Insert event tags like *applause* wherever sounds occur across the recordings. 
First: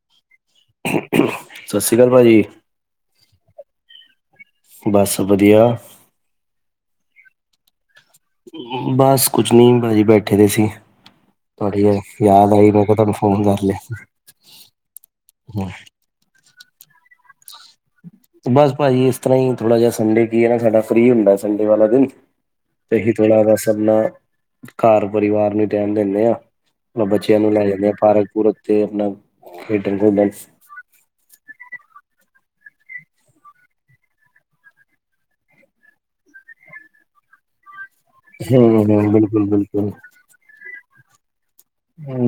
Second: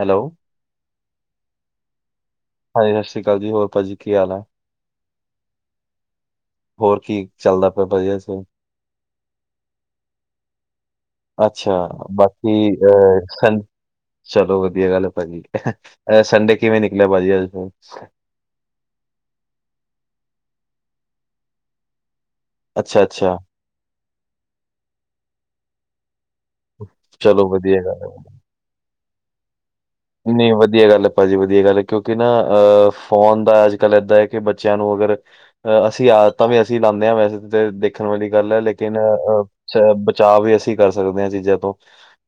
Hello. ਸਤਿ ਸ਼੍ਰੀ ਅਕਾਲ ਭਾਜੀ। ਹਾਂਜੀ, ਸਸ਼ੀ ਕਾਲ ਜੀ, ਹੋਰ ਭਾਜੀ ਕੀ ਹਾਲ ਹੈ? ਬਸ ਵਧੀਆ। ਹੋਰ ਕੀ ਚੱਲਦਾ ਪਿਆ ਭਾਜੀ ਅੱਜ ਕੱਲ? ਬਸ ਕੁਝ ਨੀ, ਬਾਜੀ ਬੈਠੇ ਦੇ ਸੀ। ਅੱਛਾ, ਤੁਹਾਡੀ ਯਾਦ ਆਈ ਬਾਕੀ ਮੈਂ ਕਿਹਾ ਤੁਹਾਨੂੰ ਅਹ ਫੋਨ ਸੰ, ਕਰ ਚਲੋ ਵਧੀਆ ਗੱਲ ਹੈ ਭਾਜੀ। ਲਿਆ ਏਹ ਸੰਡੇ ਕਿਵੇਂ ਨਿਕਲਿਆ ਭਾਜੀ *unintelligible* ਬਸ ਭਾਜੀ ਇਸ ਤਰ੍ਹਾਂ ਹੀ, ਥੋੜ੍ਹਾ ਜਿਹਾ ਸੰਡੇ ਕੀ ਹੈ ਨਾ, ਸਾਡਾ ਫ੍ਰਰੀ ਹੁੰਦਾ ਸੰਡੇ ਵਾਲਾ ਦਿਨ। ਅੱਛਾ ਏਹੀ ਅੱਛਾ ਥੋੜ੍ਹਾ ਬਸ ਆਪਣਾ, ਕਾਰ ਪਰਿਵਾਰ ਨੂੰ ਟੈਮ ਦੇਣੇ ਆ। ਬ ਬੱਚਿਆਂ ਚਲੋ ਨੂੰ ਲੈ ਵਧੀਆ ਜਾਂਣੇ ਆ ਗੱਲ ਪਾਰਕ ਪੂਰਕ, ਤੇ ਆਪਣਾ ਖੇਡਣ ਨਈ ਵਧ ਧੀਆ ਗੱਲ ਏ ਭਾਜੀ, ਵਧੀਆ ਗੱਲ ਏ, ਕਿਉਂਕਿ ਨਾ ਅਹ ਫੋਨ ਦਾ ਅੱਜ ਕੱਲ੍ਹ ਏਦਾਂ ਹੈ ਕਿ ਬੱਚਿਆਂ ਨੂੰ ਅਗਰ ਅ ਅਸੀਂ ਆਦਤਾਂ ਵੀ ਅਸੀਂ ਲਾਣੇ ਆ, ਵੈਸੇ ਤੇ ਦੇਖਣ ਵਾਲੀ ਗੱਲ ਹੈ ਹਮ ਲੇਕਿਨ ਹਮ ਅਹ-ਅਹ ਬਿਲਕੁਲ ਚ ਬਿਲਕੁਲ ਬ ਚਾਵ ਵੀ ਅਸੀਂ ਕਰ ਸਕਦੇ ਹਾਂ ਏਹ ਚੀਜ਼ਾਂ ਤੋਂ,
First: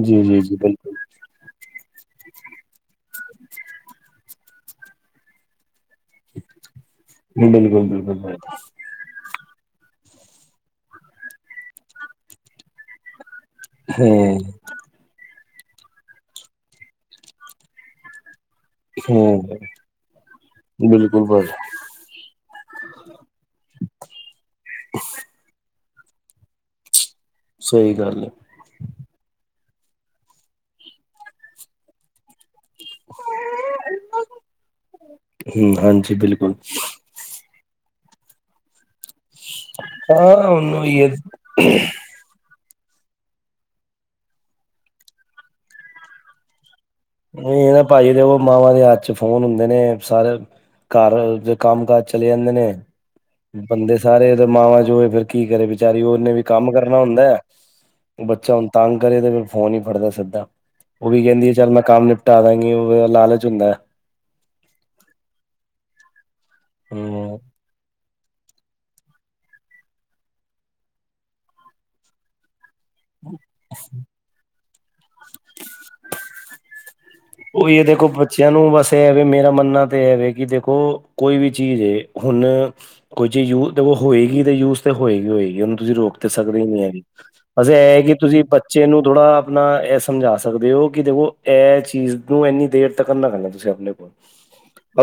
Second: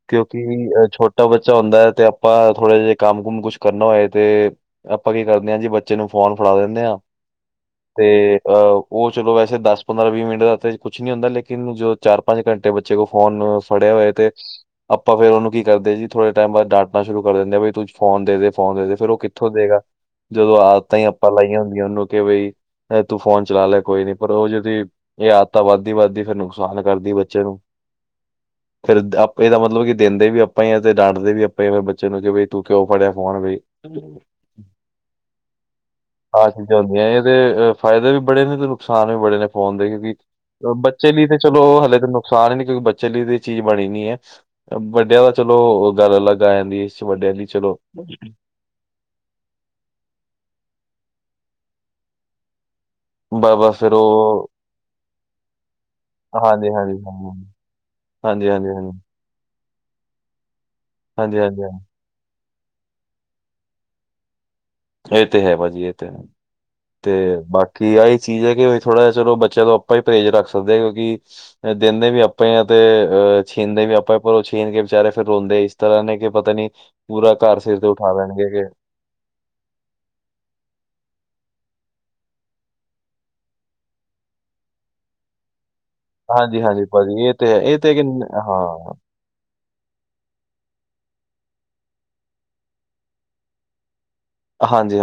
ਜੀ ਜੀ ਕਿਉਂਕਿ ਜੀ ਅਹ ਬਿਲਕੁਲ ਛੋਟ ਟਾ ਬੱਚਾ ਹੁੰਦਾ ਐ, ਤੇ ਅਪਾਂ ਥੋੜੇ ਜਿਹੇ ਕੰਮ ਕੁਮ ਕੁਛ ਕਰਨਾ ਹੋਏ ਤੇ, ਆਪਾਂ ਕੀ ਕਰਣੇ ਆ ਜੀ ਬੱਚੇ ਨੂੰ ਫੋਨ ਫੜਾ ਦਿੰਣੇ ਆ, ਬਿਲਕੁਲ ਤੇ ਬਿਲਕੁਲ ਅਹ ਉਹ ਚਲੋ ਵੈਸੇ ਦਸ ਪੰਦਰਾਂ ਵੀਹ ਮਿੰਟ ਦਾ ਤੇ ਕੁਛ ਨੀ ਹੁੰਦਾ, ਲੇਕਿਨ ਜੋ ਚਾਰ ਪੰਜ ਘੰਟੇ ਬੱਚੇ ਕੋਲ ਫੋਨ ਫੜੇਆ ਹੋਏ ਤੇ, ਹਮ ਆਪਾਂ ਫੇਰ ਉਹਨੂੰ ਕੀ ਕਰਦੇ ਜੀ, ਥੋੜੇ ਟੈਮ ਬਾਅਦ ਡਾਟਣਾ ਸ਼ੁਰੂ ਕਰ ਦਿੰਣੇ ਆ, ਬਈ ਫੋਨ ਦੇਦੇ, ਫੋਨ ਦੇਦੇ, ਫੇਰ ਓ ਕਿੱਥੋਂ ਹਮ ਦੇਗਾ? ਜਦੋਂ ਆਦਤਾਂ ਈ ਬਿਲਕੁਲ ਆਪਾਂ ਬਸ ਲਾਈਆਂ ਹੁੰਦੀਆਂ ਓਨੂੰ ਤੇ ਬਈ ਲੈ ਤੂੰ ਫੋਨ ਚਲਾ ਲੈ ਕੋਈ ਨੀ, ਪਰ ਓ ਜਦੀ, ਏ ਆਦਤਾਂ ਵੱਧਦੀ-ਵੱਧਦੀ ਫੇਰ ਨੁਕਸਾਨ ਕਰਦੀ ਬੱ ਸਈ ਗੱਲ ਐ। ਫੇਰ ਦ ਆਪੇ, ਏਦਾ ਮਤਲਬ ਕੀ ਦੇਂਦੇ ਵੀ ਆਪਾਂ ਈ ਆ, ਤੇ ਡਾਂਟਦੇ ਵੀ ਆਪਾਂ ਈ, ਫਿਰ ਬੱਚੇ ਨੂੰ ਜੇ ਬਈ ਤੂੰ ਕਿਉਂ ਫੜਿਆ ਫੋਨ ਬਈ? ਹਮ ਹਾਂਜੀ ਆਹ ਬਿਲਕੁਲ ਚੀਜ਼ਾਂ ਹੁੰਦੀਆਂ, ਐ ਤੇ ਅ ਫਾਇਦੇ ਵੀ ਬੜੇ ਨੇ, ਤੇ ਨੁਕਸਾਨ ਵੀ ਬੜੇ ਨੇ ਫੋਨ ਦੇ ਕਿਉਂਕਿ, ਹਾਂ ਉਹਨੂੰ ਹੀ ਹੈ ਬੱਚੇ ਲਈ ਤੇ ਚਲੋ ਹਲੇ ਨੁਕ ਸਾਨ ਏ, ਨੀ ਕਿਉਂਕਿ ਬੱਚੇ ਲਈ ਤੇ ਏਹ ਚੀਜ਼ ਬਣੀ ਨੀ ਐ। ਵੱਡੇਆਂ ਦਾ ਚਲੋ ਗੱਲ ਅਲੱਗ ਆ ਜਾਂਦੀ ਏ। ਏ ਹੈ ਨਾ ਭਾਜੀ ਦੇਖੋ ਮਾਵਾਂ ਦੇ ਹੱਥ ਚ ਫੋਨ ਹੁੰਦੇ ਨੇ, ਸਾਰੇ ਘਰ ਦੇ ਕੰਮ ਕਾਜ ਚਲੇ ਜਾਂਦੇ ਨੇ ਬ ਬਸ ਫਿਰ ਬੰਦੇ ਸਾਰੇ, ਤੇ ਉਹ ਮਾਵਾਂ ਜੋ ਏ ਫੇਰ ਕੀ ਕਰੇ ਬਚਾਰੀ? ਓਨੇ ਵੀ ਕੰਮ ਹਾਂਜੀ-ਹਾਂਜੀ, ਕਰਨਾ ਹੁੰਦਾ ਐ। ਹਾਂਜੀ-ਹਾਂਜੀ, ਬੱਚਾ ਹੁਣ ਹਾਂਜੀ-ਹਾਂਜੀ, ਹਾਂਜੀ-ਹਾਂਜੀ, ਹਾਂਜੀ ਤੰਗ ਕਰੇ, ਤੇ ਫੇ ਫੋਨ ਈ ਫੜਦਾ ਸਿੱਧਾ। ਓ ਵੀ ਹਾਂਜੀ ਕੈਂਦੀ ਹਾਂਜੀ ਹਾਂਜੀ ਚੱਲ ਮੈਂ ਹਾਂਜੀ। ਕੰਮ ਨਿਪਟਾ ਦਾਂਗੀ, ਓ ਲਾਲਚ ਹੁੰਦਾ ਐ। ਏ ਤੇ ਹੈ ਭਾਜੀ, ਏ ਤੇ ਹੈ, ਤੇ ਹਮ ਬਾਕੀ ਆਈ ਚੀਜ਼ ਐ ਕੀ ਵੀ, ਥੋੜਾ ਜਾ ਚਲੋ ਬੱਚਿਆਂ ਤੋਂ ਆਪਾਂ ਈ ਪਰਹੇਜ਼ ਰੱਖ ਸਕਦੇ ਆਂ, ਕਿਉਂਕਿ ਦੇਨੇ ਵੀ ਆ ਪਏ ਆ, ਤੇ ਅਹ ਛੀਨਦੇ ਵੀ ਆਪਾਂ, ਪਰ ਓ ਛੀਨ ਕੇ ਵਿਚਾਰੇ ਫੇਰ ਰੋਂਦੇ ਇਸ ਤਰ੍ਹਾਂ ਨੇ, ਕੇ ਪਤਾ ਨੀ ਪੂਰਾ ਕਾਰ ਸਿਰ ਤੇ ਉਠਾ ਲੈਣਗੇ ਫੇਰ। ਤੇ ਐ ਵੇਂ ਮੇਰਾ ਮੰਨਣਾ ਤੇ ਐ ਵੇ, ਕੀ ਦੇਖੋ ਕੋਈ ਵੀ ਚੀਜ਼ ਏ, ਹੁਣ ਕੋਈ ਚੀਜ਼ ਯੂਜਡ ਹੋਏਗੀ, ਤੇ ਯੂਜ ਤੇ ਹੋਏਗੀ-ਹੋਏਗੀ ਓਨੂੰ ਤੁਸੀਂ ਰੋਕ ਤੇ ਹਾਂਜੀ ਸਕਦੇ ਨੀ ਹਾਂਜੀ ਹੈਗੇ, ਭਾਜੀ ਇਹ ਤੇ ਹੈ ਬਸ ਇਹ ਤੇ ਐ ਕਿ ਕੀ ਤੁਸੀਂ ਬੱਚੇ ਹਾਂ ਨੂੰ ਥੋੜ੍ਹਾ ਅਪਣਾ ਐ ਸਮਝਾ ਸਕਦੇ ਓ ਕੀ ਦੇਖੋ ਐ, ਚੀਜ਼ ਨੂੰ ਏਨੀ ਦੇਰ ਤੱਕ ਨਾ ਰੱਖਣਾ ਤੁਸੀਂ ਆਪਣੇ ਕੋਲ।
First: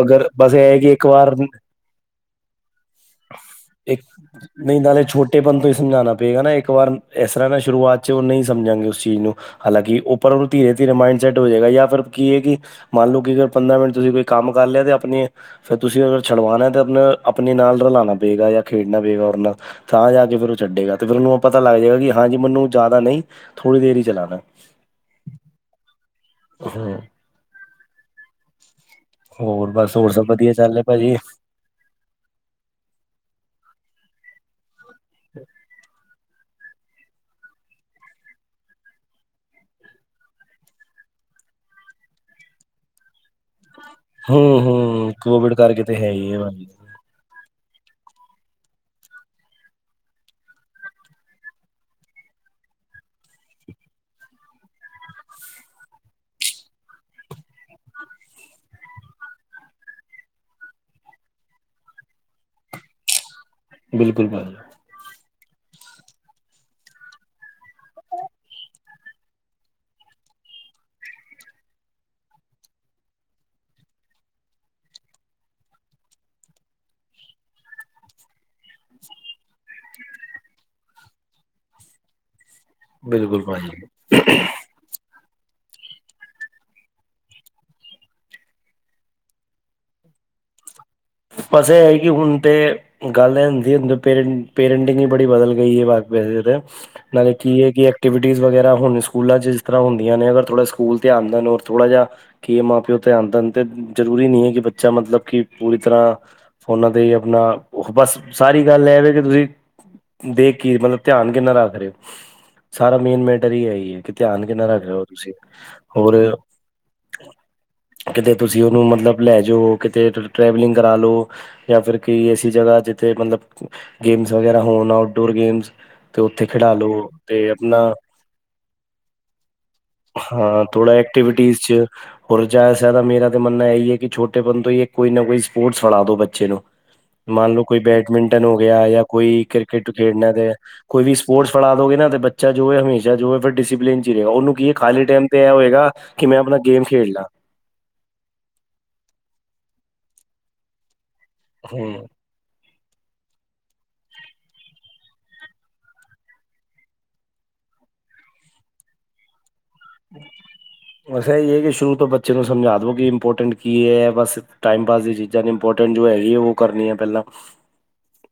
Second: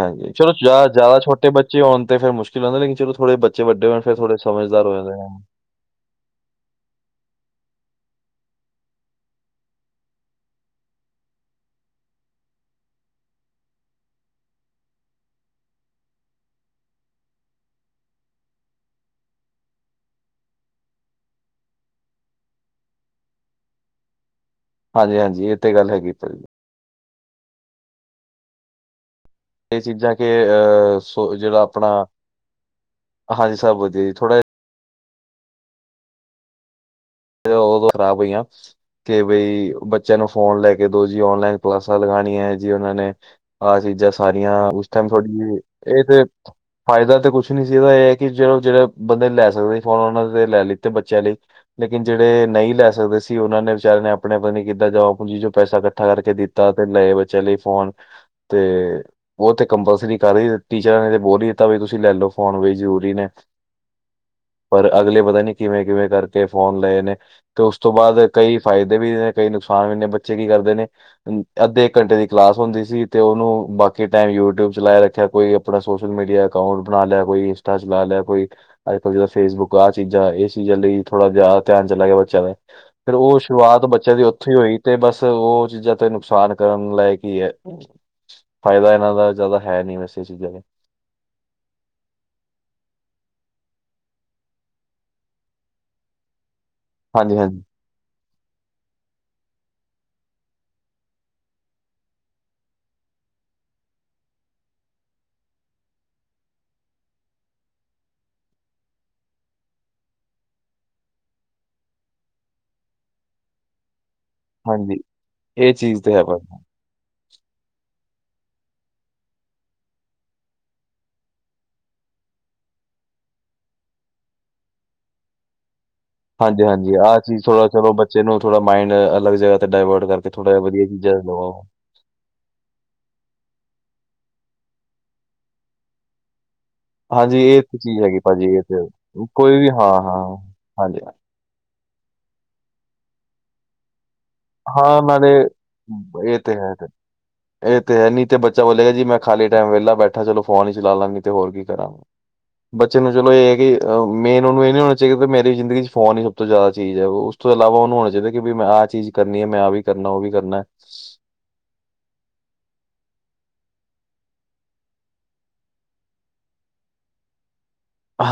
ਅਗਰ ਚਲੋ ਬਸ ਇਹ ਹੈ ਜਾ ਕਿ ਇੱਕ ਜਾਦਾ ਵਾਰ ਛੋਟੇ ਬੱਚੇ ਹੋਣ ਤੇ ਫੇਰ ਮੁਸ਼ਕਿਲ ਹੂੰਦਾ ਲੇਕਿਨ ਚਲੋ ਥੋੜੇ ਬੱਚੇ ਵੱਡੇ ਇੱਕ ਹੋਣ ਫਿਰ ਥੋੜੇ ਨਈ ਸਮਝਦਾਰ ਹੋ ਨਾਲੇ ਜਾਂਦੇ ਨੇ ਛੋਟੇ ਬੰਦੇ ਤੋਂ ਈ ਸਮਝਾਣਾ ਪਏਗਾ ਨਾ ਇੱ ਇੱਕ ਵਾਰ ਐਸ ਤਰ੍ਹਾਂ ਨਾ ਸ਼ੁਰੂਆਤ ਚ ਓ ਨਈ ਸਮਝਾਂਗੇ ਉਸ ਚੀਜ਼ ਨੂੰ। ਹਾਲਾਂਕਿ ਉੱਪਰ ਉਨੂੰ ਧੀਰੇ-ਧੀਰੇ ਮਾਈੰਡਸੈੱਟ ਹੋਜੇਗਾ ਯਾਂ *unintelligible* ਕੀ ਐ ਕੀ ਮੰਨ ਲੋ ਕਈ ਵਾਰ ਪੰਦਰਾਂ ਮਿੰਟ ਤੁਸੀਂ ਕੋਈ ਕੰਮ ਕਰ ਲਿਆ ਤੇ ਆਪਣੀ ਫੇਰ ਤੁਸੀਂ ਅਗਰ ਛੁਡਵਾਣਾ ਤਾਂ ਆਪਣੇ ਨਾਲ ਰਲਾਣਾ ਪਏਗਾ ਜਾਂ ਖੇਡਣਾ ਪਏਗਾ ਉਰ ਨਾਲ। ਥਾਂ ਜਾ ਕੇ ਫੇਰ ਓ ਛੱਡੇਗਾ, ਤੇ ਫੇਰ ਓਨੂੰ ਪਤਾ ਲੱਗ ਜੇਗਾ ਕੀ ਹਾਂਜੀ ਮਨੂੰ ਜਾਦਾ ਨਈ ਥੋੜ੍ਹੀ ਦੇਰ ਈ ਚਲਾਣਾ। ਹਾਂਜੀ-ਹਾਂਜੀ ਏ ਤੇ ਗੱਲ ਹੈਗੀ *unintelligible* ਹੂੰ। ਹੋਰ ਏ ਬਸ ਹੋਰ ਚੀਜ਼ਾਂ ਕੇ ਸਭ ਵਧੀਆ ਚੱਲ ਰਿਹਾ ਅਹ ਭਾਜੀ ਸੋ ਜੇੜਾ ਆਪਣਾ ਹਾਂਜੀ ਸਭ ਵਧੀਆ ਜੀ ਥੋੜਾ ਜਾ। ਠੀਕ ਐ। ਫੇਰ ਓ ਖਰਾਬ ਹੋਈਆਂ। ਕੇ ਬਈ ਬੱਚਿਆਂ ਨੂੰ ਫੋਨ ਲੈ ਕੇ ਦੋ ਜੀ ਔਨਲਾਈਨ ਕਲਾਸਾਂ ਲਗਾਣੀਐ ਜੀ ਓਨਾਂ ਨੇ। ਆਹ ਚੀਜ਼ਾਂ ਸਾਰੀਆਂ ਹੂੰ ਉਸ ਟੈਮ ਹੂੰ ਥੋੜੀ ਕੋਵਿਡ ਜੀ ਕਰਕੇ ਏ ਹੈ ਤੇ ਹੀ ਹੈ ਭਾਜੀ ਫਾਇਦਾ ਤੇ ਕੁੱਛ ਨੀ ਸੀ ਏਦਾ ਏ ਐ ਕੀ ਚਲੋ, ਜੇੜਾ ਬੰਦੇ ਲੈ ਸਕਦੇ ਫੋਨ ਓਨਾਂ ਦੇ ਲੈ ਲਿੱਤੇ ਬੱਚਿਆਂ ਲਈ। ਲੇਕਿਨ ਜੇੜੇ ਨਈ ਲੈ ਸਕਦੇ ਸੀ, ਓਨਾਂ ਨੇ ਵਿਚਾਰਿਆਂ ਨੇ ਆਪਣੇ ਪਤਾ ਨੀ ਕਿੱਦਾਂ ਜਮਾ ਪੂੰਜੀ ਚੋ ਪੈਸਾ ਕੱਠਾ ਕਰਕੇ ਦਿੱ ਤਾ ਫੇਰ ਲਏ ਬੱਚਿਆਂ ਲਈ ਫੋਨ ਤੇ ਓ ਤੇ ਕੰਪਲਸਰੀ ਕਰ ਈ ਦਿੱਤੀ ਟੀਚਰਾਂ ਨੇ ਤੇ ਬੋਲ ਈ ਦਿੱਤਾ, ਵੀ ਤੁਸੀਂ ਲੈ ਲੋ ਫੋਨ ਵੀ ਜ਼ਰੂਰੀ ਨੇ। ਬਿਲਕੁੱਲ ਭਾਜੀ। ਪਰ ਅਗਲੇ ਪਤਾ ਨੀ ਕਿਵੇਂ-ਕਿਵੇਂ ਕਰਕੇ ਫੋਨ ਲਏ ਨੇ। ਤੇ ਉਸ ਤੋਂ ਬਾਦ ਕਈ ਫਾਇਦੇ ਵੀ ਨੇ ਕਈ ਨੁਕਸਾਨ ਵੀ ਨੇ ਬੱਚੇ ਕੀ ਕਰਦੇ ਨੇ ਅੱਧੇ ਇੱਕ ਘੰਟੇ ਦੀ ਕਲਾਸ ਹੁੰਦੀ ਸੀ, ਤੇ ਓਨੂੰ ਬਾਕੀ ਟਾਈਮ ਯੂਟਿਊਬ ਚਲਾ ਰੱਖਿਆ ਕੋਈ ਥੋੜਾ ਸੋਸ਼ਲ ਮੀਡੀਆ ਅਕਾਊਂਟ ਬਣਾ ਲਿਆ, ਕੋਈ ਇੰਸਟਾ ਚਲਾ ਲਿਆ ਕੋਈ। ਅੱਜ-ਕੱਲ੍ਹ ਜਾਦਾਂ ਫੇਸਬੁੱਕ ਆਹ ਚੀਜ਼ਾਂ ਏਸ ਚੀਜ਼ਾਂ ਲਈ ਥੋੜ੍ਹਾ ਜਾਦਾ ਧਿਆਨ ਚਲਾ ਗਿਆ, ਬੱਚਿਆਂ ਦਾ ਫੇਰ ਓ ਬਿਲਕੁਲ ਸ਼ੁਰੂਆਤ ਭਾਜੀ ਬੱਚਿਆਂ ਦੀ ਓਥੋਂ ਹੀ ਹੋਈ। ਤੇ ਬਸ ਓ ਚੀਜ਼ਾਂ ਤੇ ਨੁਕਸਾਨ ਕਰਨ ਲਾਇਕ ਈ ਐ। ਫਾਇਦਾ ਏਨਾਂ ਦਾ ਜਾਦਾ ਹੈਨੀ ਵੈਸੇ ਏ ਚੀਜ਼ਾਂ ਦੇ। ਬਸ ਐ ਹੈ ਕੀ ਹੁਣ ਤੇ ਗੱਲ ਐ ਹੁੰਦੀ ਪੇਰੇਂਟ ਪੇਰੈਂਟਿੰਗ ਈ ਬੜੀ ਬਦਲ ਗਈ *unintelligible* ਨਾਲੇ ਕੀ ਹਾਂਜੀ-ਹਾਂਜੀ, ਇਹ ਹੈ ਕੀ। ਐਕਟੀਵਿਟੀਜ ਵਗੈਰਾ ਹੁਣ ਸਕੂਲਾਂ ਚ ਜਿਸ ਤਰ੍ਹਾਂ ਹੁੰਦੀਆਂ ਨੇ ਅਗਰ ਥੋੜ੍ਹਾ ਸਕੂਲ ਧਿਆਨ ਦੇਣ ਔਰ ਥੋੜ੍ਹਾ ਜਿਹਾ। ਕਿ ਇਹ ਮਾਂ ਪਿਓ ਧਿਆਨ ਦੇਣ ਤੇ ਜਰੂਰੀ ਨੀ ਹੈ, ਕਿ ਬੱਚਾ ਮਤਲਬ ਕਿ ਪੂਰੀ। ਤਰ੍ਹਾਂ ਫੋਨਾਂ ਤੇ ਆਪਣਾ ਉਹ ਬਸ ਸਾਰੀ ਗੱਲ ਇਹਵੇ ਕਿ ਤੁਸੀਂ। ਦੇਖ ਕੀ ਮਤਲਬ ਧਿਆਨ, ਕਿੰਨਾ ਰੱਖ ਰਹੇ ਹੋ ਸਾਰਾ ਮੇਨ ਮੈਟਰ ਹੀ ਹੈ ਹੀ ਹੈ ਕਿ। ਧਿਆਨ ਕਿੰਨਾ ਰੱਖ ਰੇ ਹਾਂਜੀ ਹਾਂਜੀ ਹੋ ਤੁਸੀਂ ਇਹ ਚੀਜ਼ ਤੇ ਹੋਰ। ਹੈ ਪਰ ਕਿਤੇ ਤੁਸੀਂ ਉਹਨੂੰ ਮਤਲਬ ਲੈ ਜਾਓ ਕਿਤੇ। ਟਰੈਵਲਿੰਗ ਕਰਾ ਲੋ ਜਾਂ ਫਿਰ ਕੋਈ ਐਸੀ ਜਗਾ ਜਿੱਥੇ ਮਤਲਬ। ਗੇਮਸ ਵਗੈਰਾ ਹੋਣ ਆਊਟਡੋਰ ਗੇਮਸ। ਤੇ ਉੱਥੇ ਖਿਡਾ ਲੋ ਹਾਂਜੀ-ਹਾਂਜੀ, ਆਹ ਚੀਜ਼ ਤੇ ਥੋੜ੍ਹਾ ਆਪਣਾ ਚਲੋ ਬੱਚੇ ਨੂੰ ਥੋੜ੍ਹਾ ਮਾਇੰਡ ਅਲੱਗ ਜੇਹਾ ਡਾਇਵਰਟ ਕਰਕੇ। ਥੋੜਾ ਜਿਹਾ ਹਾਂ ਵਧੀਆ ਥੋੜ੍ਹਾ ਚੀਜ਼ਾਂ ਐਕਟੀਵਿਟੀਜ਼ ਲਵਾਓ। ਚ। ਹੋਰ ਜਿਆਦਾ ਸੇ ਜਿਆਦਾ ਮੇਰਾ ਤਾਂ ਮੰਨਣਾ ਇਹੀ ਹੈ, ਕਿ ਛੋਟੇ ਪੰਨ ਤੋਂ ਹੀ ਕੋਈ ਨਾ ਕੋਈ ਸਪੋਰਟਸ ਫੜਾ ਦੋ ਬੱਚੇ ਨੂੰ। ਹਾਂਜੀ ਮੰਨ ਇਹ ਲਓ ਤੇ ਕੋਈ ਚੀਜ਼ ਹੈਗੀ ਬੈਡਮਿੰਟਨ ਭਾਜੀ ਹੋ ਇਹ ਤੇ ਗਿਆ, ਜਾਂ ਕੋਈ ਵੀ ਕ੍ਰਿਕਟ ਹਾਂ-ਹਾਂ ਖੇਡਣਾ ਤੇ ਹਾਂਜੀ ਕੋਈ ਵੀ ਸਪ। ਸਪੋਰਟਸ ਫੜਾ ਦੋਗੇ ਨਾ ਤੇ ਬੱਚਾ ਜੋ ਹੈਵੇ ਹਮੇਸ਼ਾ ਜੋ ਹੈ ਫਿਰ ਡਿਸਪਲਨ ਚ ਰਹੇਗਾ ਉਹਨੂੰ। ਕੀ ਹਾਂ ਖਾਲੀ ਟਾਈਮ ਨਾਲੇ ਤੇ ਇਹ ਹੋਏਗਾ, ਕਿ ਮੈਂ ਇਹ ਤੇ ਆਪਣਾ ਹੈ ਗੇਮ ਤੇ ਖੇਡ ਲਾਂ। ਇਹ ਤੇ ਹੈ ਨੀ ਤੇ ਬੱਚਾ ਬੋਲੇਗਾ ਜੀ ਮ ਖਾਲੀ ਟਾਈਮ ਵਿਹਲਾ ਬੈਠਾ ਚਲੋ ਫੋਨ ਹੀ ਚਲਾ ਲੈਂਦੀ ਤੇ ਹੋਰ ਕੀ ਕਰਾਂ। ਹੂੰ *inaudible* ਬੱਚੇ ਨੂੰ ਚਲੋ ਇਹ ਹੈ, ਕਿ ਮੇਨ ਉਹਨੂੰ ਇਹ ਨੀ ਹੋਣਾ ਚਾਹੀਦਾ, ਕਿ ਮੇਰੀ ਜ਼ਿੰਦਗੀ ਚ ਫੋਨ ਹੀ ਸਭ ਤੋਂ ਜ਼ਿਆਦਾ ਚੀਜ਼ ਹੈ। ਉਸ ਤੋਂ ਇਲਾਵਾ ਉਹਨੂੰ ਹੋਣਾ ਚਾਹੀਦਾ ਕਿ ਮੈਂ ਆਹ ਚੀਜ਼ ਕਰਨੀ ਹੈ ਮੈਂ ਆਹ ਵੀ ਕਰਨਾ ਉਹ ਵੀ ਕਰਨਾ। ਇਹੀ ਹੈ ਕਿ ਸ਼ੁਰੂ ਤੋਂ ਬੱਚੇ ਨੂੰ ਸਮਝਾ ਦਉ ਕਿ ਇੰਪੋਰਟੈਂਟ ਕੀ ਹੈ ਬਸ ਟਾਈਮ ਪਾਸ ਦੀ ਚੀਜ਼ਾਂ ਨੇ ਇੰਪੋਰਟੈਂਟ ਜੋ ਹੈਗੀ ਹੈ ਉਹ। ਕਰਨੀ ਆ ਪਹਿਲਾਂ।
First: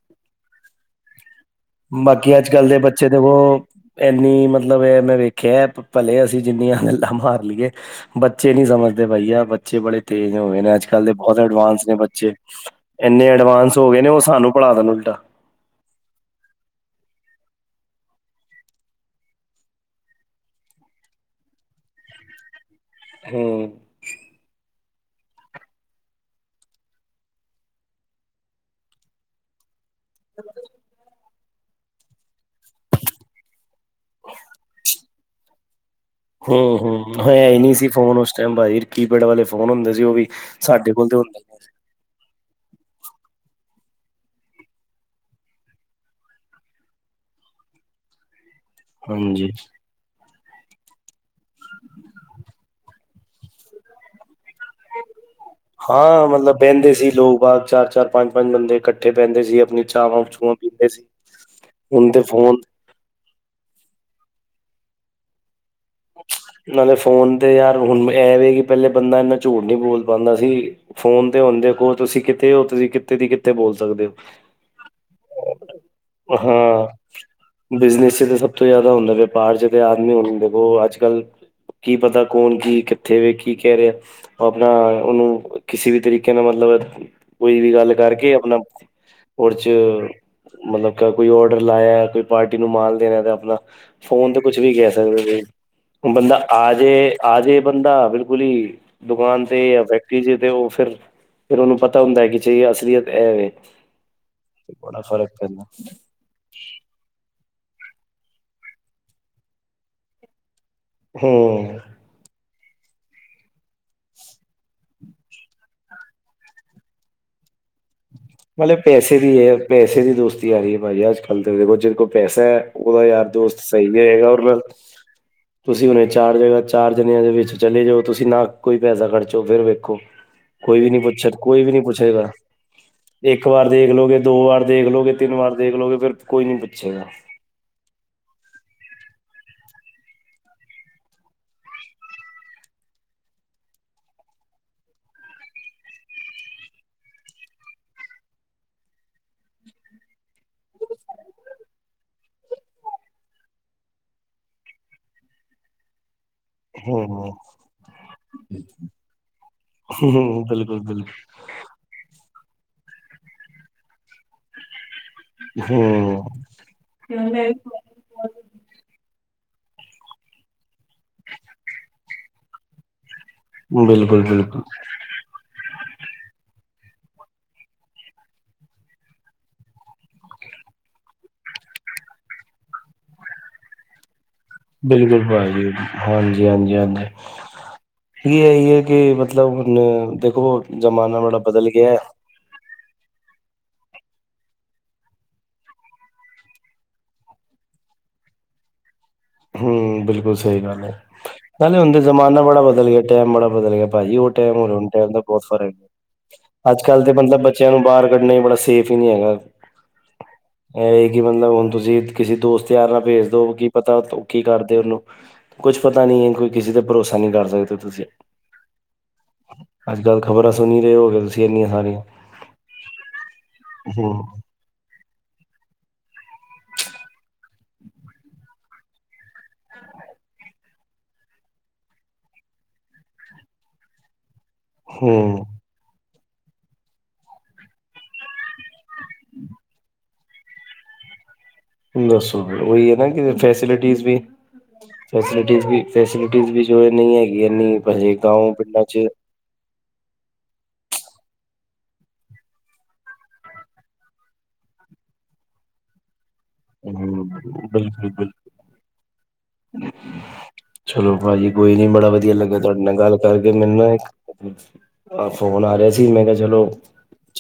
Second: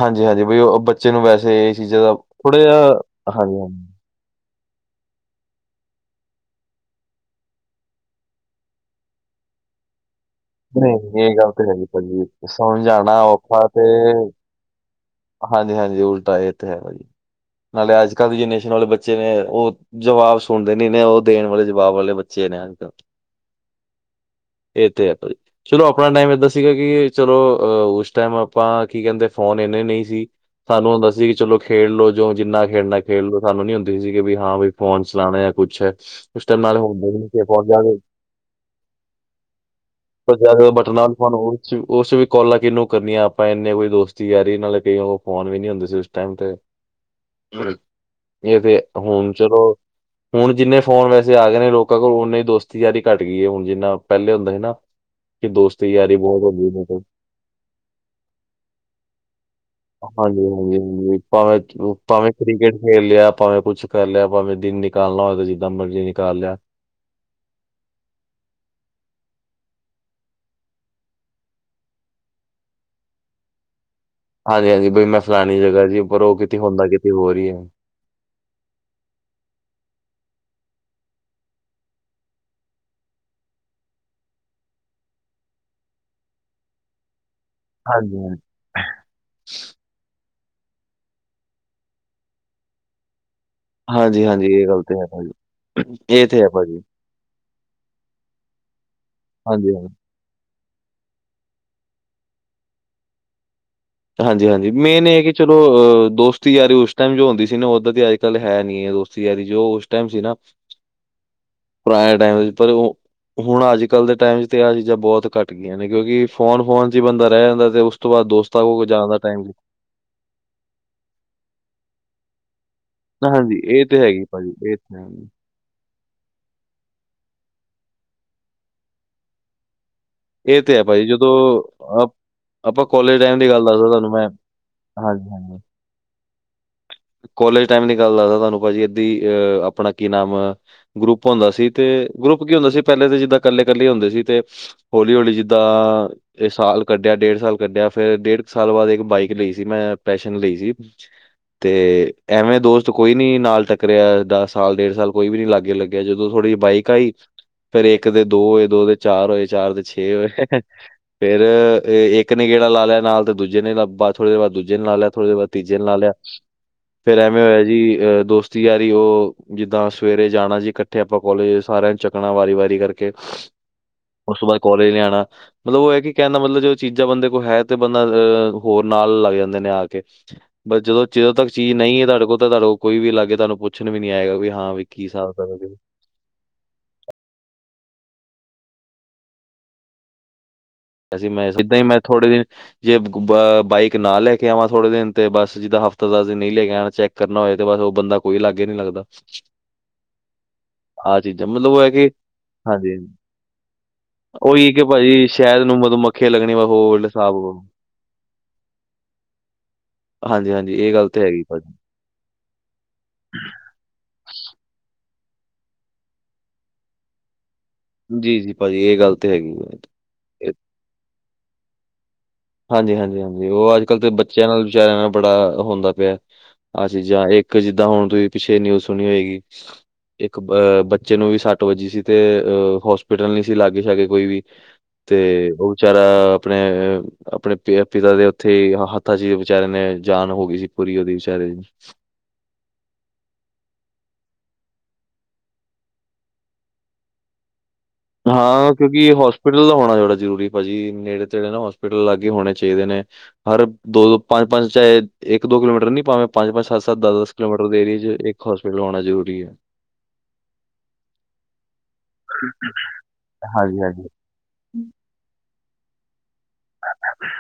ਹਾਂਜੀ-ਹਾਂਜੀ ਬਈ ਉਹ ਬੱਚੇ ਨੂੰ ਵੈਸੇ। ਚੀਜ਼ਾਂ ਦਾ ਬਾਕੀ ਅੱਜ ਥੋੜਾ ਕੱਲ੍ਹ ਜਿਹਾ ਦੇ ਬੱਚੇ ਦੇਖੋ। ਹਾਂਜੀ-ਹਾਂਜੀ। ਇੰਨੀ ਮਤਲਬ ਇਹ ਮੈਂ ਵੇਖਿਆ ਭਲੇ ਅਸੀਂ ਜਿੰਨੀਆਂ ਗੱਲਾਂ ਮਾਰ ਲਈਏ। ਬੱਚੇ ਨੀ ਸਮਝਦੇ ਬਾਈ ਆ ਬੱਚੇ ਬੜੇ। ਤੇਜ ਹੋ ਗਏ ਨੇ ਅੱਜ ਕੱਲ੍ਹ ਨਹੀਂ ਇਹ ਬਹੁਤ ਗੱਲ ਤੇ ਹੈਗੀ ਐਡਵਾਂਸ ਨੇ ਭਾਜੀ ਬੱਚੇ, ਸਮਝਾਣਾ ਐਨੇ ਐਡਵਾਂਸ ਹੋ ਗਏ ਨੇ ਕਿ ਸਾਨੂੰ ਪੜਾ ਦੇਣ ਉਲਟਾ ਹਾਂਜੀ-ਹਾਂਜੀ ਉਲਟਾ ਇਹ ਤੇ ਹੈਗਾ ਜੀ, ਨਾਲੇ ਅੱਜ ਕੱਲ੍ਹ ਦੀ ਜਨਰੇਸ਼ਨ ਵਾਲੇ ਬੱਚੇ ਨੇ ਉਹ। ਜਵਾਬ ਸੁਣਦੇ ਨੀ ਨੇ ਉਹ ਦੇਣ ਵਾਲੇ ਜਵਾਬ ਵਾਲੇ ਬੱਚੇ ਨੇ ਅੱਜ ਕੱਲ। ਹਮ। ਇਹ ਤੇ ਹੈ ਬਾਈ। ਚਲੋ ਆਪਣਾ ਟਾਈਮ ਏਦਾਂ ਸੀਗਾ ਕਿ ਚਲੋ ਅਹ ਉਸ ਟਾਈਮ ਆਪਾਂ ਕੀ ਕਹਿੰਦੇ ਫੋਨ ਇੰਨੇ ਨਹੀਂ। ਜੀ ਸਾਨੂੰ ਹੁੰਦਾ ਸੀ ਕਿ ਚਲੋ। ਖੇਡਲੋ ਜੋ ਜਿੰਨਾ ਖੇਡਣਾ ਖੇਡ ਲੋ ਸਾਨੂੰ ਨੀ ਹੁੰਦੀ ਸੀਗੀ ਵੀ ਹਾਂ ਵੀ ਫੋਨ ਚਲਾਉਣੇ ਆ ਕੁਛ ਹੈ। ਉਸ ਟਾਈਮ ਨਾਲੇ ਹੁੰਦਾ ਵੀ ਹਮ-ਹਮ ਹੈ ਹੀ ਨਹੀਂ ਸੀ ਜਾ ਫੋਨ ਉਸ ਟਾਈਮ ਭਾਜੀ। ਕੀਪੈਡ ਵਾਲੇ ਫੋਨ ਹੁੰਦੇ ਸੀ ਉਹ ਵੀ, ਜ਼ਿਆਦਾ ਬਟ ਸਾਡੇ ਕੋਲ ਨਾਲ ਤੇ ਫੋਨ ਹੁੰਦੇ ਨਹੀ। ਉਸ ਉਸ ਚ ਵੀ ਕਾਲਾਂ ਕਿਹਨੂੰ ਕਰਨੀਆਂ ਆਪਾਂ ਇੰਨੇ ਕੋਈ ਦੋਸਤੀ ਯਾਰੀ ਨਾਲੇ ਕਈ ਫੋਨ ਵੀ ਨੀ ਹੁੰਦੇ ਸੀ ਉਸ ਟਾਈਮ ਤੇ। ਇਹ ਤੇ ਹੁਣ ਹਾਂਜੀ ਚਲੋ। ਹੁਣ ਜਿੰਨੇ ਫੋਨ ਵੈਸੇ ਆ ਗਏ ਨੇ ਲੋਕਾਂ ਕੋਲ ਉਨੀ ਦੋਸਤੀ ਯਾਰੀ ਘੱਟ ਗਈ ਹੈ ਹੁਣ ਜਿੰਨਾ ਪਹਿਲੇ ਹੁੰਦਾ ਸੀ ਨਾ। ਕਿ ਦੋਸਤੀ ਯਾਰੀ ਹਾਂ ਬਹੁਤ ਮਤਲਬ ਹੁੰਦੀ ਬਹਿੰਦੇ ਉਦੋਂ। ਸੀ ਲੋਕ ਬਾਹਰ ਚਾਰ-ਚਾਰ ਪੰਜ-ਪੰਜ ਬੰਦੇ ਇਕੱਠੇ ਬਹਿੰਦੇ ਸੀ ਆਪਣੀ। ਚਾਹਵਾਂ ਚੂਹਾਂ ਪੀਂਦੇ ਸੀ ਹਾਂਜੀ-ਹਾਂਜੀ-ਹਾਂਜੀ ਭਾਵੇਂ ਥਰੁ ਹੁਣ ਤੇ ਭਾਵੇਂ ਫੋਨ ਕ੍ਰਿਕਟ। ਖੇਲ ਲਿਆ ਭਾਵੇਂ ਕੁਛ ਕਰ ਲਿਆ ਭਾਵੇਂ ਦਿਨ ਨਿਕਾਲਣਾ ਹੋਵੇ ਤਾਂ ਜਿੱਦਾਂ ਮਰਜ਼ੀ ਨਿਕਾਲ ਲਿਆ। ਨਾਲੇ ਫੋਨ ਤੇ ਯਾਰ ਹੁਣ ਐਵੇ ਕਿ ਪਹਿਲੇ ਬੰਦਾ ਇੰਨਾ ਝੂਠ ਨਹੀਂ ਬੋਲ ਪਾਉਂਦਾ ਸੀ। ਫੋਨ ਤੇ ਹੁੰਦੇ ਦੇਖੋ ਤੁਸੀਂ ਕਿਤੇ ਹੋ ਤੁਸੀਂ ਕਿੱਤੇ ਦੀ ਕਿੱਥਤੇ ਬੋਲ ਸਕਦੇ ਹੋ। ਹਾਂਜੀ-ਹਾਂਜੀ ਬਈ ਮੈਂ ਫਲਾਨਣੀ ਜਗ੍ਹਾ ਜੀ ਪਰ ਉਹ ਕਿਤੇ ਹੁੰਦਾ ਹਾਂ, ਕਿਤੇ ਹੋਰ ਹੀ ਹੈ। ਬਿਜ਼ਨਸ ਚ ਤਾਂ ਸਭ। ਸਭ ਤੋਂ ਜ਼ਿਆਦਾ ਹੁੰਦਾ ਵਪਾਰ ਚ ਤੇ ਆਦਮੀ ਹੁੰ ਦੇਖੋ ਅੱਜ ਕੱਲ੍ਹ। ਕੀ ਪਤਾ ਕੌਣ ਕੀ ਕਿੱਥੇ ਵੇ ਕੀ ਕਹਿ ਰਿਹਾ। ਉਹ ਆਪਣਾ ਉਹਨੂੰ ਕਿਸੇ ਵੀ ਤਰੀਕੇ ਨਾਲ ਮਤਲਬ ਕੋਈ ਵੀ ਗੱਲ ਹਾਂਜੀ ਕਰਕੇ ਹਾਂਜੀ ਆਪਣਾ। ਉਹ ਚ ਮਤਲਬ ਕੋਈ ਆਰਡਰ ਲਾਇਆ ਕੋਈ ਪਾਰਟੀ ਨੂੰ ਮਾਲ ਦੇਣਾ ਤੇ ਆਪਣਾ। ਹਾਂਜੀ ਫੋਨ ਤੇ ਹਾਂਜੀ ਕੁਛ ਇਹ ਵੀ ਗੱਲ ਕਹਿ ਤੇ ਹੈ ਸਕਦੇ ਭਾਜੀ ਸੀ। ਇਹ ਬੰਦਾ ਤੇ ਹੈ ਆ ਭਾਜੀ ਜੇ, ਆ ਜੇ ਬੰਦਾ ਬਿਲਕੁਲ ਹੀ ਦੁਕਾਨ ਤੇ, ਹਾਂਜੀ ਯਾ ਹਾਂਜੀ ਕੀ ਜੇ ਤੇ ਉਹ ਫਿਰ, ਫਿਰ ਉਹਨੂੰ ਪਤਾ ਹੁੰਦਾ ਕਿ ਚਹੀ ਅਸਲੀਅਤ ਇਹਵੇ। ਹਾਂਜੀ- ਹਾਂਜੀ ਮੇਨ ਇਹ ਕਿ, ਚਲੋ, ਅ ਦੋਸਤ ਦੋਸਤੀ ਯਾਰੀ ਉਸ ਟਾਈਮ ਜੋ ਹੁੰਦੀ ਸੀ ਨਾ, ਉੱਦਾਂ ਦੀ ਅੱਜ ਕੱਲ ਹੈ ਨੀ ਹੈ ਦੋਸਤੀ ਯਾਰੀ ਜੋ ਉਸ ਟਾਈਮ ਸੀ ਨਾ ਹਮ। ਪੁਰਾਣੇ ਟਾਈਮ ਵਿੱਚ ਪਰ ਉਹ ਹੁਣ ਅੱਜ ਕੱਲ ਦੇ ਟਾਈਮ ਵਿੱਚ, ਤੇ ਆਹ ਚੀਜ਼ਾਂ ਬਹੁਤ ਘੱਟ ਗਈਆਂ ਨੇ ਕਿਉਂਕਿ ਫੋਨ ਫੋਨ ਚ ਬੰਦਾ ਰਹਿ ਜਾਂਦਾ, ਤੇ ਉਸ ਤੋਂ ਬਾਅਦ ਦੋਸਤਾਂ ਮਤਲਬ ਕੋਲ ਜਾਂਦਾ ਟਾਈਮ ਪੈਸੇ ਦੀ ਦੋਸਤੀ ਯਾਰੀ ਹੈ ਭਾਜੀ ਅੱਜ ਕੱਲ ਦੇਖੋ ਜਿ ਕੋਲ ਪੈਸਾ ਹੈ। ਉਹਦਾ ਯਾਰ ਦੋਸਤ ਹਾਂਜੀ, ਇਹ ਸਹੀ ਤੇ ਹੈਗੀ ਰਹੇਗਾ। ਭਾਜੀ ਔਰ ਇਹ ਤੇ ਹੈ, ਤੁਸੀਂ ਹੁਨੇ ਚਾਰ ਜਗ੍ਹਾ, ਚਾਰ ਜਨਿਆਂ ਦੇ ਵਿੱਚ ਚਲੇ ਜੋ, ਤੁਸੀਂ ਨਾ ਕੋਈ ਪੈਸਾ ਖਰਚੋ ਫਿਰ ਵੇਖੋ। ਇਹ ਤੇ ਕੋਈ ਹੈ ਵੀ ਨੀ ਭਾਜੀ ਪੁੱਛ, ਜਦੋਂ ਕੋਈ ਵੀ ਨੀ ਅ ਪੁੱਛੇਗਾ ਆਪਾਂ ਕੋਲਜ ਇੱਕ ਵਾਰ ਦੇਖ ਲੋਗੇ, ਦੋ ਵਾਰ ਦੇਖਲੋਗੇ, ਤਿੰਨ ਵਾਰ ਦੇਖ ਲੋਗੇ, ਫਿਰ ਕੋਈ ਨੀ ਪੁੱਛੇਗਾ। ਕੋਲੇਜ ਟਾਈਮ ਦੀ ਗੱਲ ਦੱਸਦਾ ਤੁਹਾਨੂੰ ਭਾਜੀ ਅਦੀ ਅ, ਆਪਣਾ ਕੀ ਨਾਮ ਗਰੁੱਪ ਹੁੰਦਾ ਸੀ। ਤੇ ਗਰੁੱਪ ਕੀ ਹੁੰਦਾ ਸੀ ਪਹਿਲੇ ਤਾਂ ਜਿੱਦਾਂ ਕੱਲੇ- ਕੱਲੇ ਹੁੰਦੇ ਸੀ। ਤੇ ਹੌਲੀ ਹੌਲੀ ਜਿੱਦਾਂ ਇਹ ਸਾਲ ਕੱਢਿਆ, ਡੇਢ ਸਾਲ ਕੱਢਿਆ, ਫੇਰ ਡੇਢ ਕੁ ਸਾਲ ਬਾਅਦ ਇੱਕ ਬਾਈਕ ਲਈ ਸੀ, ਮੈਂ ਪੈਸ਼ਨ ਲਈ ਸੀ ਤੇ ਐਵੇਂ ਦੋਸਤ ਕੋਈ ਨੀ ਨਾਲ ਟੱਕਰਿਆ, ਦਸ ਸਾਲ ਡੇਢ ਸਾਲ ਕੋਈ ਵੀ ਨੀ ਲਾਗੇ ਲੱਗਿਆ ਜਦੋਂ ਥੋੜ੍ਹੀ ਬਾਈਕ ਹੂੰ ਆਈ ਫੇਰ ਇੱਕ ਦੇ ਦੋ ਹੋਏ, ਦੋ ਦੇ ਚਾਰ ਹੋਏ, ਚਾਰ ਦੇ ਛੇ ਹੋਏ, ਹੂੰ, ਬਿਲਕੁਲ ਬਿਲਕੁਲ ਫੇਰ ਫ ਇੱਕ ਨੇ ਗੇੜਾ ਲਾ ਲਆ ਨਾਲ, ਤੇ ਦੂਜੇ ਨੇ ਥੋੜੇ ਦੇ ਬਾਦ ਦੂਜੇ ਨੇ ਲਿਆ, ਥੋੜੇ ਦੇ ਬਾਦ ਤੀਜੇ ਨੇ ਲਾ ਲਿਆ। ਹੂੰ ਫੇਰ ਐਵੇਂ ਹੋਇਆ ਜੀ, ਅਹ ਦੋਸਤ ਦੋਸਤੀ ਯਾਰੀ ਉਹ ਜਿੱਦਾਂ ਸਵੇਰੇ ਜਾਣਾ ਜੀ ਕੱਠੇ ਆਪਾਂ ਕੋਲਜ, ਸਾਰਿਆਂ ਨੂੰ ਚੱਕਣਾ ਵਾਰੀ ਵਾਰੀ ਕਰਕੇ ਬਿਲਕੁਲ ਉਸ ਤੋਂ ਬਾਅਦ ਕੋਲੇਜ ਨੇ ਆਣਾ। ਮਤਲਬ ਉਹ ਹੈ ਕਿ ਕਹਿਣ ਦਾ ਮਤਲਬ, ਜੋ ਚੀਜ਼ਾਂ ਬੰਦੇ ਕੋਲ ਹੈ ਤੇ ਬੰਦਾ ਅਹ ਹੋਰ ਨਾਲ ਲੱਗ ਜਾਂਦੇ ਨੇ ਆ ਕੇ। ਬਸ ਜਦੋਂ, ਜਦੋਂ ਤੱਕ ਚੀਜ਼ ਨਹੀਂ ਹੈ ਤੁਹਾਡੇ ਕੋਲ, ਤਾਂ ਤੁਹਾਡੇ ਕੋਲ ਕੋਈ ਵੀ ਲਾਗੇ ਤੁਹਾਨੂੰ ਪੁੱਛਣ ਵੀ ਨੀ ਆਏਗਾ ਵੀ। ਹਾਂ ਵੀ ਕੀ ਹਿਸਾਬ ਕਰੋਗੇ ਹਾਂਜੀ- ਹਾਂਜੀ- ਹਾਂਜੀ, ਇਹ ਇਹੀ ਹੈ ਕਿ, ਮਤਲਬ ਹੁਣ ਦੇਖੋ ਅਸੀ ਮੈਂ ਸਿੱਦਾਂ ਹੀ ਮੈਂ ਥੋੜੇ ਦਿਨ ਜੇ ਬਾਈਕ ਨਾ ਲੈ ਕੇ ਆਵਾਂ ਥੋੜੇ ਦਿਨ, ਤੇ ਬਸ ਜਿੱਦਾਂ ਹਫ਼ਤਾ ਦਾ ਅਸੀਂ ਨਹੀਂ ਲੈ ਕੇ ਆਣਾ ਚੈੱਕ ਕਰਨਾ ਹੋਏ ਤੇ ਬਸ ਉਹ ਬੰਦਾ ਕੋਈ ਲਾਗੇ ਨਹੀਂ ਲੱਗਦਾ। ਹਮ, ਬਿਲਕੁਲ ਸਹੀ ਗੱਲ ਹੈ। ਆਹ ਚੀਜ਼ਾਂ ਮਤਲਬ ਨਾਲੇ ਉਹ ਹੈ ਹੁਨ ਤੇ ਕਿ ਜ਼ਮਾਨਾ ਬੜਾ ਬਦਲ ਗਿਆ, ਹਾਂਜੀ ਟਾਈਮ ਬੜਾ ਬਦਲ ਗਿਆ, ਪਾਂਦੀ, ਉਹ ਟਾਈਮ ਉਹੀ ਤੇ ਕਿ ਹੁਨ ਟਾਈਮ ਭਾਜੀ ਸ਼ਹਿਦ ਅਰੇ, ਨੂੰ ਮਧੂਮੱਖੀਆਂ ਲੱਗਣੀ ਵਾ ਅੱਜ ਕੱਲ ਹੋਰ ਤੇ ਹਿਸਾਬ ਮਤਲਬ ਬੱਚਿਆਂ ਨੂੰ ਬਾਹਰ ਕੱਢਣਾ ਬੜਾ ਸੇਫ ਹੀ ਨੀ ਹੈਗਾ। ਹਾਂਜੀ-ਹਾਂਜੀ ਇਹ ਗੱਲ ਕਿ ਤੇ ਹੈਗੀ ਮਤਲਬ ਹੁਣ ਭਾਜੀ ਤੁਸੀਂ ਕਿਸੇ ਦੋਸਤ ਯਾਰ ਨਾਲ ਭੇਜ ਦੋ, ਕੀ ਪਤਾ ਕੀ ਕਰਦੇ ਉਹਨੂੰ, ਕੁਛ ਪਤਾ ਨੀ ਹੈ ਕੋਈ ਕਿਸੇ ਤੇ ਭਰੋਸਾ ਨਹੀਂ ਕਰ ਸਕਦੇ ਤੁਸੀਂ ਜੀ- ਜੀ ਭਾਜੀ, ਇਹ ਗੱਲ ਤੇ ਹੈਗੀ ਆ। ਕਲ ਖ਼ਬਰ ਸੁਨ ਰਹੇ ਹੋ, ਗਏ ਤੁਸੀਂ ਇੰਨੀਆਂ ਸਾਰੀਆਂ ਹਾਂਜੀ ਹਾਂਜੀ ਹਾਂਜੀ, ਉਹ ਅੱਜ ਕੱਲ੍ਹ ਤੇ ਬੱਚਿਆਂ ਨਾਲ ਵਿਚਾਰਿਆਂ ਨਾਲ ਬੜਾ ਹੁੰਦਾ ਪਿਏ ਆਹ ਚੀਜ਼ਾਂ ਇੱਕ ਜਿੱਦਾਂ ਹੁਣ ਤੁਸੀਂ ਪਿੱਛੇ ਨਿਊਜ਼ ਸੁਣੀ ਹੋਏਗੀ। ਇੱਕ ਅ ਬੱਚੇ ਨੂੰ ਵੀ ਸੱਟ ਵੱਜੀ ਸੀ, ਤੇ ਅ ਹੋਸਪਿਟਲ ਨ ਸੀ ਲਾਗੇ ਹੇਗੇ, ਕੋਈ ਵੀ ਹੂੰ-ਹੂੰ, ਤੇ ਉਹ ਵਿਚਾਰਾ ਅਪਨੇ, ਅਪਨੇ ਪਿਤਾ ਦੇ ਉੱਥੇ ਹੀੱ ਪਿਤਾ ਜੀ ਵਿਚਾਰੇ ਨੇ ਜਾਨ ਹੋ ਗਈ ਸੀ ਪੂਰੀ ਉਹਦੀ ਵਿਚਾਰੇ ਦਸੌ, ਉਹਹੀ ਹੈ ਨਾ ਕਿ ਫੈਸਿਲਿਟੀਜ਼ ਵੀ ਫੈਸਿਲਟੀਜ ਵੀ, ਫੈਸਿਲਟੀ ਵੀ ਜੋ ਨੀ ਹੈਗੀਆਂ ਏਨੀ। ਹਾਂ। ਕਿਉਂਕਿ ਹੋਸ ਪਿਟਲ ਦਾ ਹੋਣਾ ਬੜਾ ਜ਼ਰੂਰੀ ਭਾਜੀ, ਨੇੜੇ ਤੇੜੇ ਨਾ ਹੋਸਪਿਟਲ ਲਾਗੇ ਹੋਣੇ ਚਾਹੀਦੇ ਨੇ। ਹਰ ਦੋ ਦੋ ਪੰਜ ਪੰਜ ਚਾਹੇ, ਇੱਕ ਦੋ ਕਿਲੋਮੀਟਰ ਨੀ ਭਾਵੇਂ ਪੰਜ ਪੰਜ, ਸੱਤ ਸੱਤ, ਦਸ ਹੂੰ, ਦਸ, ਕਿਲੋਮੀਟਰ ਦੇ ਏਰੀਏ ਚ ਬਿਲਕੁਲ-ਬਿਲਕੁਲ। ਇੱਕ ਹੋਸਪਿਟਲ ਹੋਣਾ ਜ਼ਰੂਰੀ ਏ ਚਲੋ ਭਾਜੀ, ਕੋਈ ਨੀ ਬੜਾ ਵਧੀਆ ਲੱਗਿਆ ਤੁਹਾਡੇ ਨਾਲ ਗੱਲ ਕਰਕੇ, ਮੈਨੂੰ ਹਾਂਜੀ, ਨਾ ਹਾਂਜੀ। ਇੱਕ ਫੋਨ ਆ ਰਿਹਾ ਸੀ, ਮੈਂ ਕਿਹਾ ਚਲੋ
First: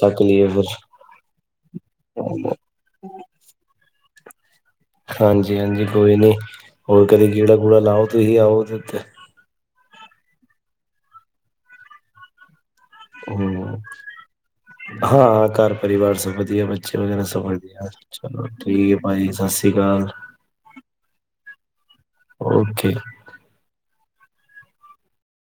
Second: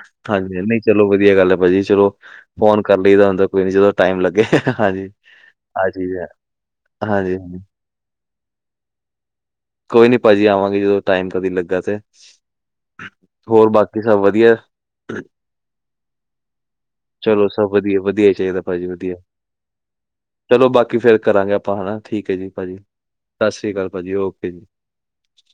ਚੱਕ ਲਈਏ ਹਾਂਜੀ। ਫਿਰ ਨਹੀਂ। ਚਲੋ। ਵਧੀਆ। ਗੱਲ। ਹੈ। ਭਾਜੀ। ਚਲੋ। ਫੋਨ। ਕਰ। ਲਈਦਾ। ਹੁੰਦਾ। ਕੋਈ। ਨੀ। 'ਚ। ਟਾਈਮ। ਲੱਗੇ। ਹਾਂਜੀ- ਹਾਂਜੀ, ਆ ਕੋਈ ਚੀਜ਼ ਹੈ ਨੀ, ਹੋਰ ਕਦੇ ਹਾਂਜੀ, ਗੇੜਾ ਹਾਂਜੀ -ਗੂੜਾ ਲਾਓ ਤੁਸੀ ਆਓ ਤੇ ਕੋਈ। ਨੀ। ਭਾਜੀ। ਆਵਾਂਗੇ। ਜਦੋਂ। ਟਾਈਮ। ਕਦੀ। ਲੱਗਾ। ਤੇ। ਹੋਰ। ਬਾਕੀ। ਸਭ। ਵਧੀਆ। ਹਾਂ-ਹਾਂ। ਘਰ। ਪਰਿਵਾਰ। ਸਭ ਵਧੀਆ। ਬੱਚੇ। ਵਗੈਰਾ। ਸਭ ਚਲੋ ਵਧੀਆ। ਵਧੀਆ ਹੀ ਚਲੋ। ਚਾਹੀਦਾ ਠੀਕ। ਆ। ਵਧੀਆ ਭਾਜੀ। ਸਤਿ। ਸ੍ਰੀ। ਅਕਾਲ। ਚਲੋ। ਬਾਕੀ। ਫਿਰ। ਕਰਾਂਗੇ। ਆਪਾਂ। ਹਨਾ। ਠੀਕ। ਹੈ। ਜੀ। ਭਾਜੀ। ਜੀ। ਓਕੇ ਸਤਿ। ਸ੍ਰੀ। ਅਕਾਲ। ਭਾਜੀ। ਜੀ। ਓਕੇ। ਹਠ। *unintelligible*